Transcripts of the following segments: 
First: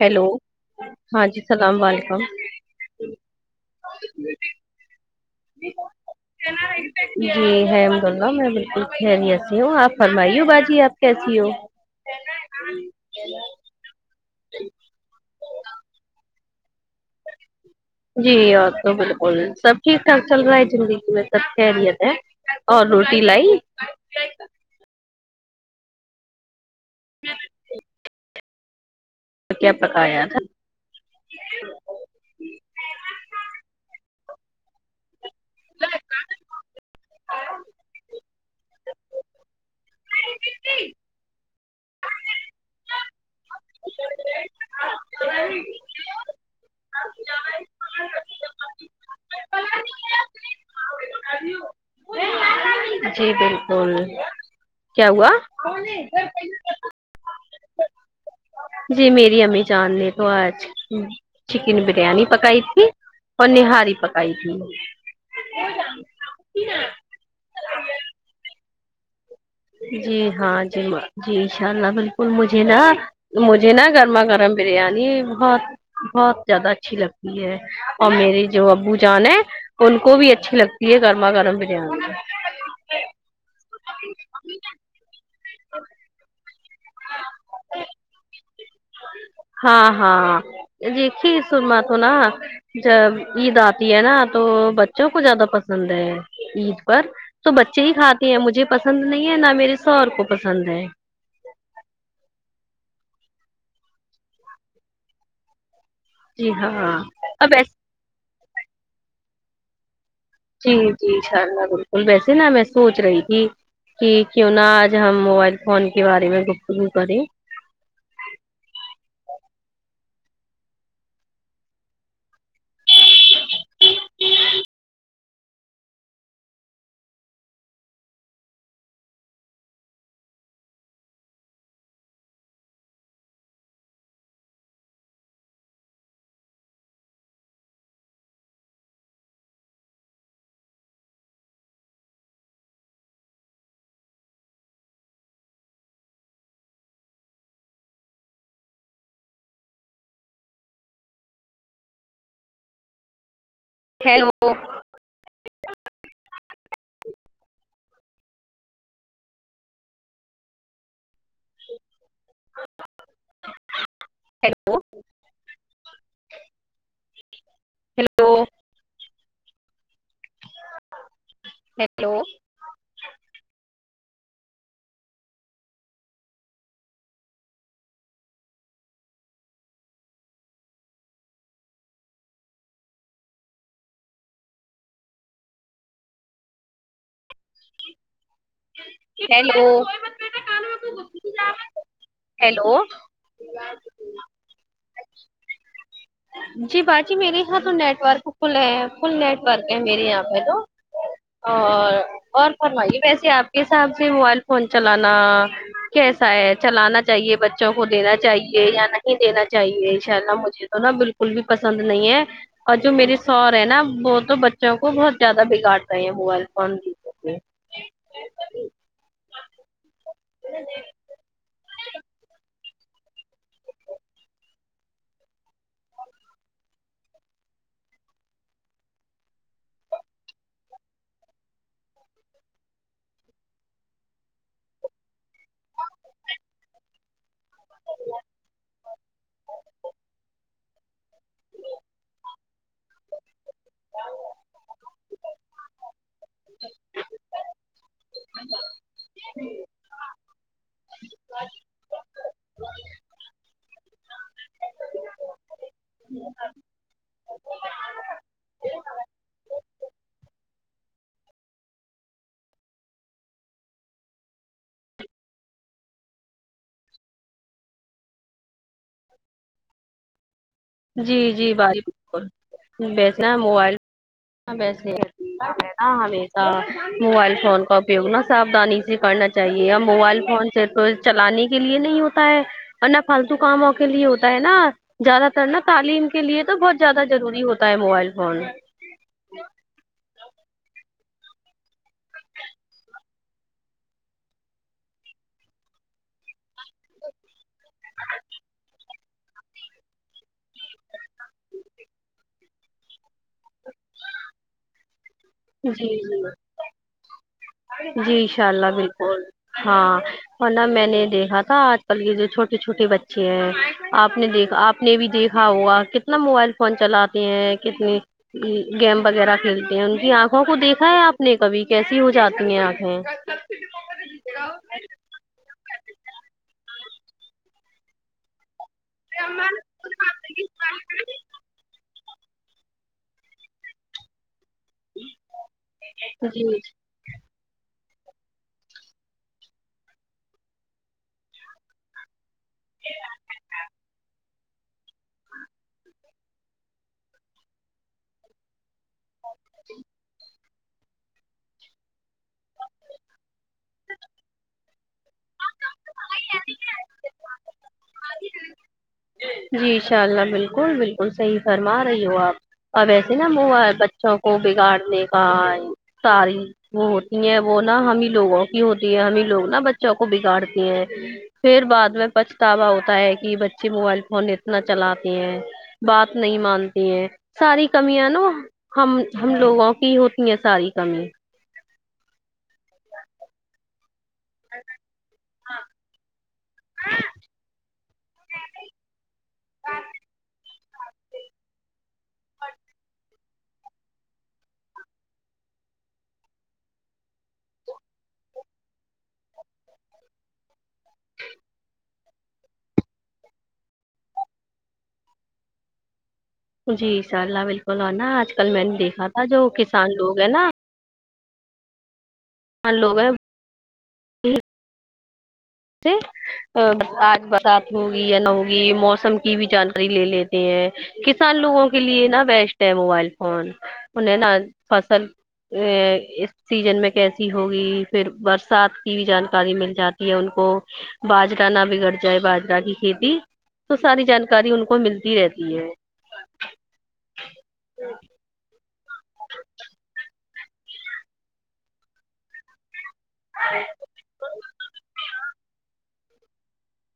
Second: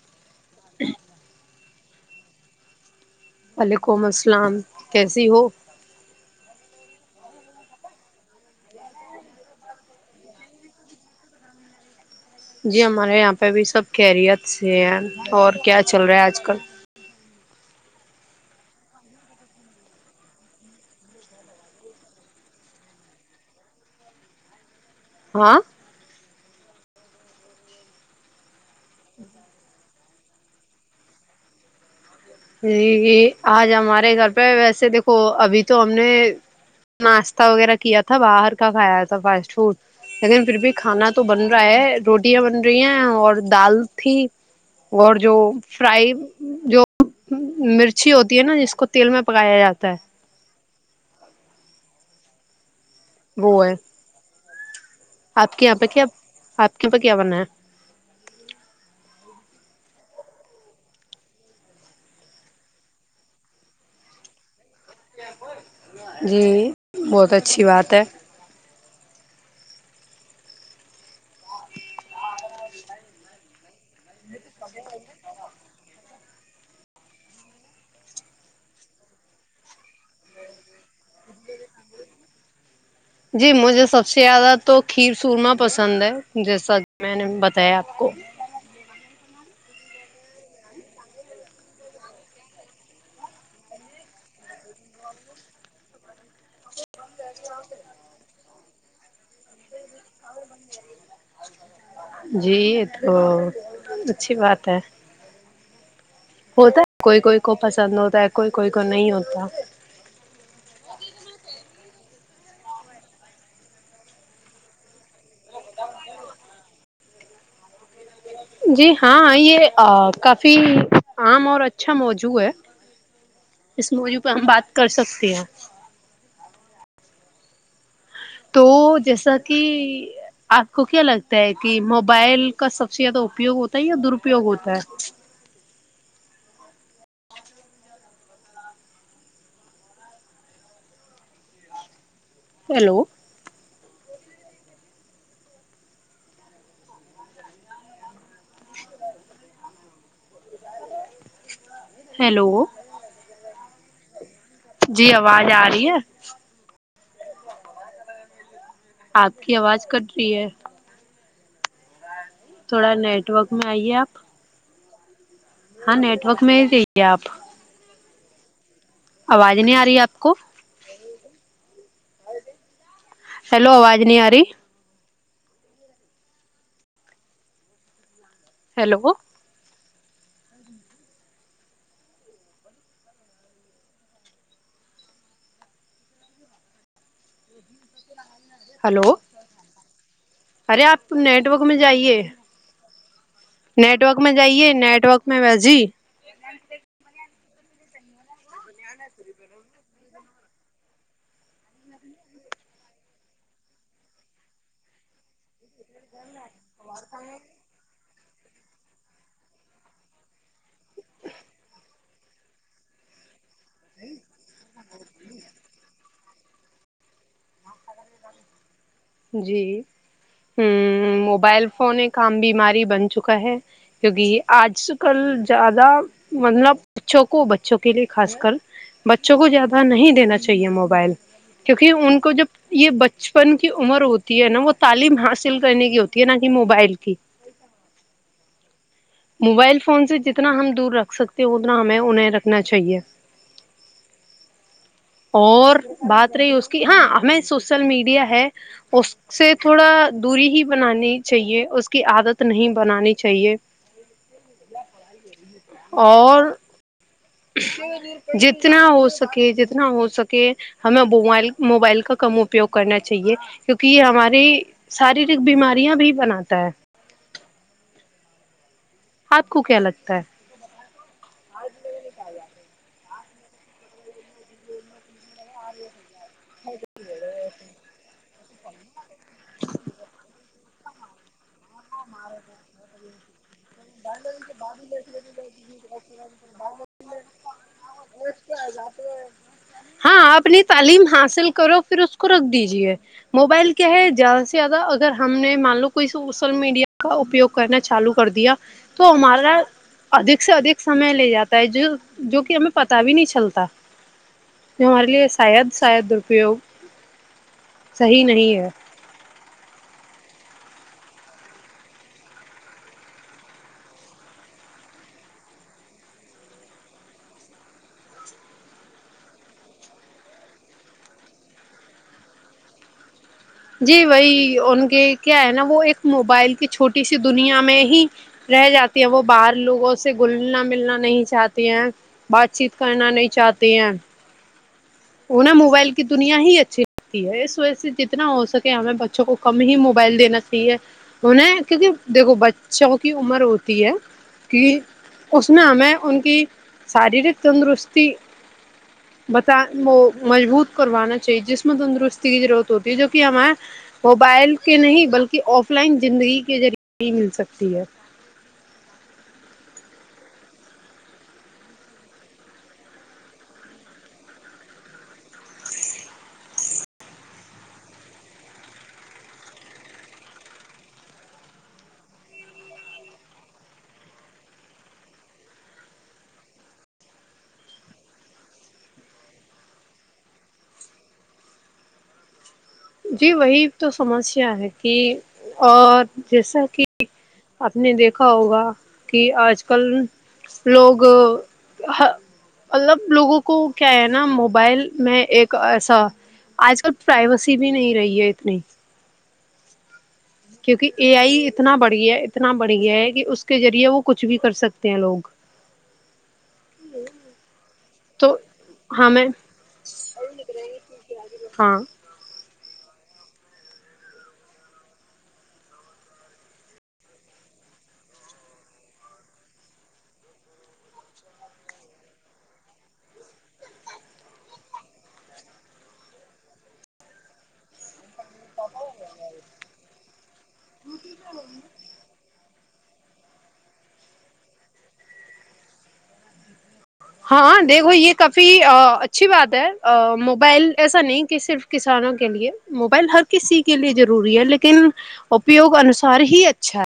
hello ہاں جی اسلام علیکم وعلیکم السلام کیسی ہو جی الحمد اللہ میں بالکل خیریت سے ہوں آپ فرمائی ہو باجی آپ کیسی ہو جی ہمارے یہاں پہ بھی سب خیریت سے ہیں اور کیا چل رہا ہے آج کل جی اور تو بالکل سب ٹھیک ٹھاک چل رہا ہے زندگی میں سب خیریت ہے اور روٹی لائی ہاں [unintelligible] تو کیا پکایا تھا جی جی آج ہمارے گھر پہ ویسے دیکھو ابھی تو ہم نے ناشتہ وغیرہ کیا تھا باہر کا کھایا تھا فاسٹ فوڈ لیکن پھر بھی کھانا تو بن رہا ہے روٹیاں بن رہی ہیں اور دال تھی اور جو فرائی جو مرچی ہوتی ہے نا جس کو تیل میں پکایا جاتا ہے جی وہ ہے بالکل کیا ہوا آپ کے یہاں پہ کیا آپ کیابنایا جی میری امی جان نے تو آج چکن بریانی پکائی تھی اور نہاری پکائی تھی جی بہت اچھی بات ہے جی ہاں جی جی ان شاء اللہ بالکل مجھے نا مجھے نا گرما گرم بریانی بہت بہت زیادہ اچھی لگتی ہے اور میری جو ابو جان ہے ان کو بھی اچھی لگتی ہے گرما گرم بریانی جی مجھے سب سے زیادہ تو کھیر سورما پسند ہے جیسا میں نے بتایا آپ کو ہاں ہاں جی کھیر سورما تو نہ جب عید آتی ہے نا تو بچوں کو زیادہ پسند ہے عید پر تو بچے ہی کھاتے ہیں مجھے پسند نہیں ہے نہ میرے شوہر کو پسند ہے جی یہ تو اچھی بات ہے جی ہوتا ہاں ہے کوئی کوئی اب کو ایسے پسند ہوتا ہے کوئی کوئی کو نہیں ہوتا جی جی ان شاء اللہ بالکل ویسے نہ میں سونچ رہی تھی کی کیوں نہ آج ہم موبائل فون کے بارے میں گفتگو کریں جی ہاں یہ کافی عام اور اچھا موضوع ہے اس موضوع پہ ہم بات کر سکتے ہیں تو جیسا کی آپ کو کیا لگتا ہے کی موبائل کا سب سے زیادہ اپیوگ ہوتا ہے یا درپیوگ ہوتا ہے ہیلو ہیلو ہیلو جی آواز آ رہی ہے آپ کی آواز کٹ رہی ہے تھوڑا نیٹ ورک میں آئیے آپ ہیلو ہاں نیٹ ورک میں ہی جائےآپ ہیلو آواز نہیں آ رہی ہے آپ کو ہیلو ہیلو آواز نہیں آ رہی ہیلو ہلو ہیلو ارے آپ نیٹورک میں جائیے ہیلو نیٹ ورک میں جائیے نیٹ ورک میں باجی جی باجی میرے یہاں تو نیٹورک فل ہے فل نیٹورک ہے میرے یہاں پہ تو اور اور فرمائیے ویسے آپ کے حساب سے موبائل فون چلانا کیسا ہے چلانا چاہیے بچوں کو دینا چاہیے یا نہیں دینا چاہیے ان شاء اللہ مجھے تو نا بالکل بھی پسند نہیں ہے اور جو میرے شوہر ہیں نا وہ تو بچوں کو بہت زیادہ بگاڑتے ہیں موبائل فون بھی جی ہ موبائل فون ایک عام بیماری بن چکا ہے کیونکہ آج کل زیادہ مطلب بچوں کو بچوں کے لئے خاص کر بچوں کو زیادہ نہیں دینا چاہیے موبائل کیونکہ ان کو جب یہ بچ بچپن کی عمر ہوتی ہے نا وہ تعلیم حاصل کرنے کی ہوتی ہے نا کہ موبائل کی [unintelligible] موبائل فون سے جتنا ہم دور رکھ سکتے ہو اتنا ہمیں انہیں رکھنا چاہیے [unintelligible] اور بات رہی اس کی ہاں ہمیں سوشل میڈیا ہے اس سے تھوڑا دوری ہی بنانی چاہیے اس کی عادت نہیں بنانی چاہیے اور جتنا ہو سکے جتنا ہو سکے ہمیں بوئل موبائل کا کم اپیوگ کرنا چاہیے کیونکہ یہ ہمارے شاریرک بیماریاں بھی بناتا ہے آپ کو کیا لگتا ہے جی جی بائی بالکل بیچنا ہے موبائل وسے [inaudible] موبائل فون کا اپیوگ نہ سبادھنی سے کرنا چاہیے اب موبائل فون سے تو چلانے کے لیے نہیں ہوتا ہے اور نہ فالتو کاموں کے لیے ہوتا ہے نا زیادہ تر نا تعلیم کے لیے تو بہت زیادہ ضروری ہوتا ہے موبائل فون [unintelligible] ہاں اپنی تعلیم حاصل کرو پھر اس کو رکھ دیجیے موبائل کیا ہے زیادہ سے زیادہ اگر ہم نے مان لو کوئی سوشل میڈیا کا اپیوگ کرنا چالو کر دیا تو ہمارا ادیک سے ادیک سمے لے جاتا ہے جو جو کہ ہمیں پتا بھی نہیں چلتا یہ ہمارے لیے شاید جی شاید جی درپیوگ جی صحیح انشاء نہیں ہے اللہ ہاں اور نا میں نے دیکھا تھا آج کل کے جو چھوٹے چھوٹے بچے ہیں آپ نے دیکھا آپ نے بھی دیکھا ہوگا کتنا موبائل فون چلاتے ہیں کتنے گیم وغیرہ کھیلتے ہیں ان کی آنکھ آنکھوں کو دیکھا ہے آپ نے کبھی کیسی ہو جاتی ہیں آنکھیں جی وہی ان کے کیا ہے نا وہ ایک موبائل کی چھوٹی سی دنیا میں ہی رہ جاتی ہیں وہ باہر لوگوں سے گلنا ملنا نہیں چاہتےہیں بات چیت کرنا نہیں چاہتے ہیں انہیں موبائل کی دنیا جی ہی اچھی تی ہے اس وجہ سے جتنا ہو سکے ہمیں بچوں کو کم ہی موبائل دینا چاہیے انیں کیونکہ دیکھو بچوں کی عمر ہوتی ہے کہ اس میں ہمیں ان کی شاریرک تندرستی بتان وہ مضبوط کروانا چاہیے جسم تندرستی کی ضرورت ہوتی ہے جو کہ ہما موبائل کے نہیں بلکہ آف لائن زندگی کے ذریعے ہی مل سکتی ہے جی انشاء اللہ بالکل بالکل صحیح فرما رہی ہو آپ اب ایسے نا م بچوں کو بگاڑنے کا ساری وہ ہوتی ہیں وہ نا ہمیں لوگوں کی ہوتی ہے ہمیں لوگ نا بچوں کو بگاڑتی ہیں پھر بعد میں پچھتاوا ہوتا ہے کہ بچے موبائل فون اتنا چلاتی ہیں بات نہیں مانتی ہیں ساری کمیاں نا ہم ہم لوگوں کی ہوتی ہیں ساری کمی جی وہی تو سمسیا ہے کہ اور جیسا کہ آپ نے دیکھا ہوگا کہ آج کل لوگ مطلب لوگوں کو کیا ہے نا موبائل میں ایک ایسا آج کل پرائیویسی بھی نہیں رہی ہے اتنی کیونکہ اے آئی اتنا بڑھ گیا اتنا بڑھ گیا ہے کہ اس کے ذریعے وہ کچھ بھی کر سکتے ہیں لوگ [inaudible] جی انشاءاللہ بالکل اورنا آج تو کل میں نے دیکھا تھا ہمیں جو کسان لوگ ہیں نا ہاں مان لوگ ہے جی ا آج برسات ہوگی یا نہ ہوگی موسم کی بھی جانکاری لے لیتے ہیں کسان لوگوں کے لیے نا بیسٹ ہے موبائل فون انہیں نا فصل ا اس سیزن میں کیسی ہوگی پھر برسات کی بھی جانکاری مل جاتی ہے ان کو بازوک جانہ بگڑ چاہے باجرہ کی کھیتی تو ساری جانکاری ان کو ملتی رہتی ہے ہاں دیکھو یہ کافی اچھی بات ہے موبائل ایسا نہیں کہ صرف کسانوں کے لیے موبائل ہر کسی کے لیے ضروری ہے لیکن اپیوگ انوسار ہی اچھا ہے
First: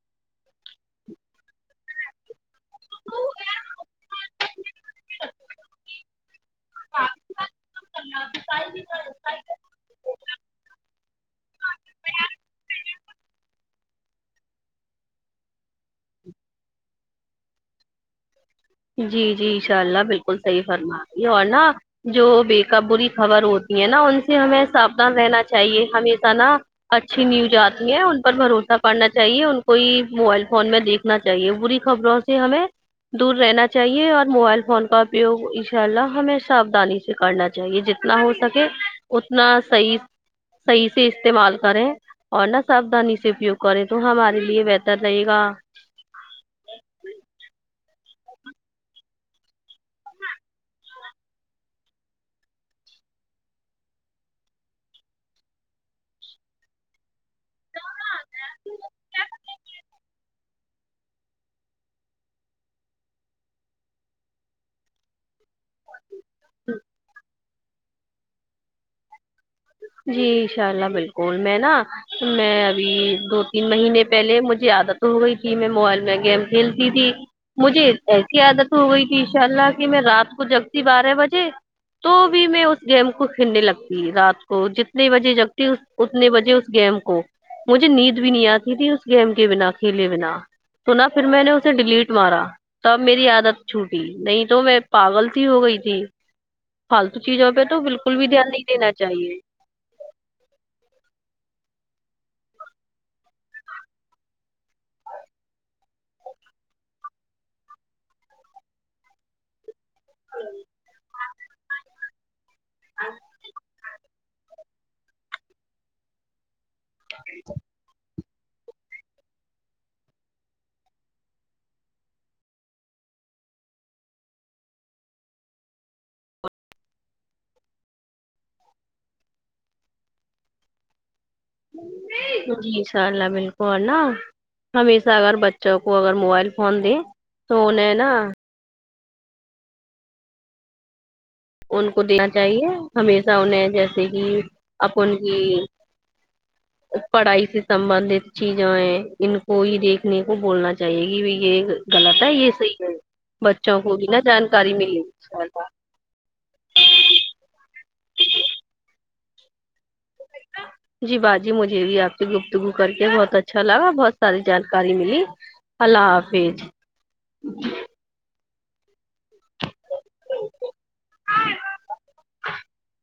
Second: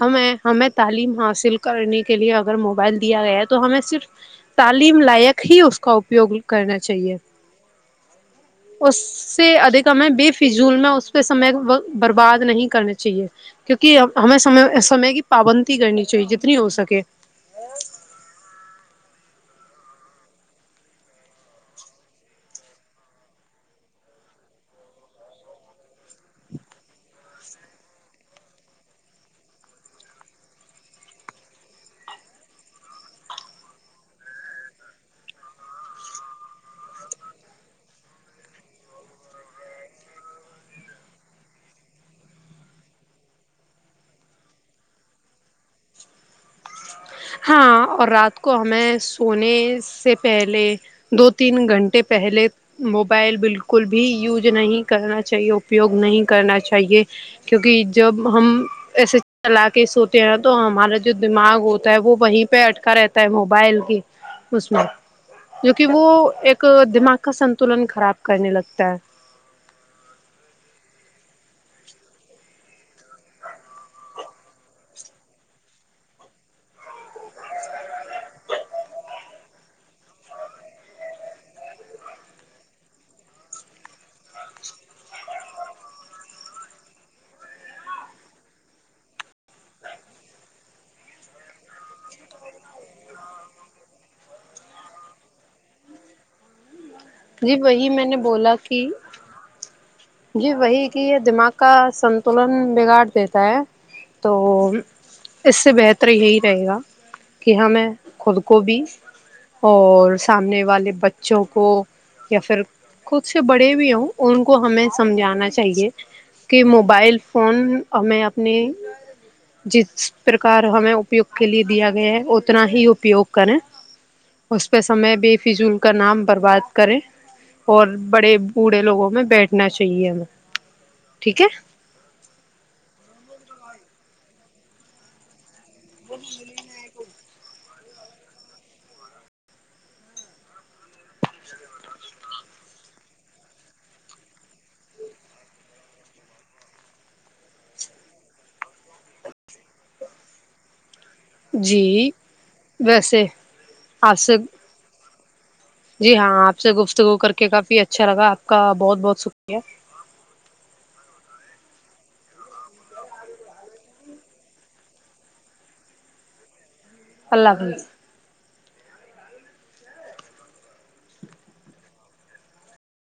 ہمیں ہمیں تعلیم حاصل کرنے کے لیے اگر موبائل دیا گیا ہے تو ہمیں صرف تعلیم لائق ہی اس کا اپیوگ کرنا چاہیے اس اس سے ادھیکم ہے بے فضول میں اس پہ سمے برباد نہیں کرنا چاہیے کیونکہ ہمیں سمے سمے کی پابندی کرنی چاہیے جتنی ہو سکے جی جی انشاء اللہ بالکل صحیح فرما رہی ہو اور نہ جو بے کا بری خبر ہوتی ہے نا ان سے ہمیں ساودھان رہنا چاہیے ہمیشہ نا اچھی نیوز آتی ہیں ان پر بھروسہ پڑنا چاہیے ان کو ہی موبائل فون میں دیکھ نا چاہیے بری خبروں سے ہمیں دور رہنا چاہیے اور موبائل فون کا اپیوگ ایشاء اللہ ہیں ساودانی سے کرنا چاہیے جتنا ہو سکے اتنا صحیح صحیح سے استعمال کریں اور نہا سادانی سے اپیوگ کرے تو ہمارے لیے بہتر رہے گا ہاں اور رات کو ہمیں سونے سے پہلے دو تین گھنٹے پہلے موبائل بالکل بھی یوز نہیں کرنا چاہیے اپپیوگ نہیں کرنا چاہیے کیونکہ جب ہم ایسے چلا کے سوتے ہیں تو ہمارا جو دماغ ہو تا ہے وہ وہیں پہ اٹکا رہتا ہے موبائل کی اس میں جوک وہ ایک دماغ کا سنتولن خراب کرنے لگتا ہے جی انشاء اللہ بالکل میں نا میں ابھی دو تین مہینے پہلے مجھے عادت ہو گئی تھی میں موبائل میں گیم کھیلتی تھی مجھے ایسی عادت ہو گئی کہ انشاء اللہ کی میں رات کو جگتی بارہ بجے تو بھی میں اس گیم کو کھیلنے لگتی رات کو جتنے بجے جگتی اتنے بجے اس گیم کو مجھے نیند بھی نہیں آتی تھی اس گیم کے بنا کھیلے بنا تونا پھر میں نے اسے ڈیلیٹ مارا تب میری عادت چھوٹی نہیں تو میں پاگل س ہو گئی تھی فالتو چیزوں جی پہ تو وہی میں بالکل نے بھی دھیان بولا نہیں کہ دینا چاہیے جی وہی کہ یہ دماغ کا سنتولن بگاڑ دیتا ہے تو اس سے بہتر یہی رہے گا کہ ہمیں خود کو بھی اور سامنے والے بچوں کو یا پھر کود سے بڑے بھی ہو ان کو ہمیں سمجھانا چاہیے کہ موبائل فون ہمیں اپنے جس پرکار ہمیں اپیوگ کے لیے دیا گیا ہے اتنا ہی اپیوگ کریں اس پہ سمے بے فضول کا نام برباد کریں اور بڑے بوڑھے لوگوں میں بیٹھنا چاہیے ہمیں ٹھیک ہے جی انشاء اللہ بالکل اور نا ہمیشہ اگر بچ چوں کو اگر موبائل فون دے تو انہیں نا ان کو دینا چاہیے ہمیشہ انہیں جیسے کہ اپ ان کی [inaudible] پڑھائی سے سبندت چیزایں ہیں ان کو ہی دیکھنے کو بولنا چاہیے [unintelligible] یہ جی غلط ہے یہ صحیح ہے ویسے بچوں کو بھی آپ نا سے جانکاری ملے انشاءاللہ جی ہاں آپ سے گفتگو کر کے کافی اچھا لگا آپ کا بہت بہت شکریہ جی باجی مجھے بھی آپ سے گفتگو کر کے بہت اچھا لگا بہت ساری جانکاری ملی اللہ حافظ اللہ حافظ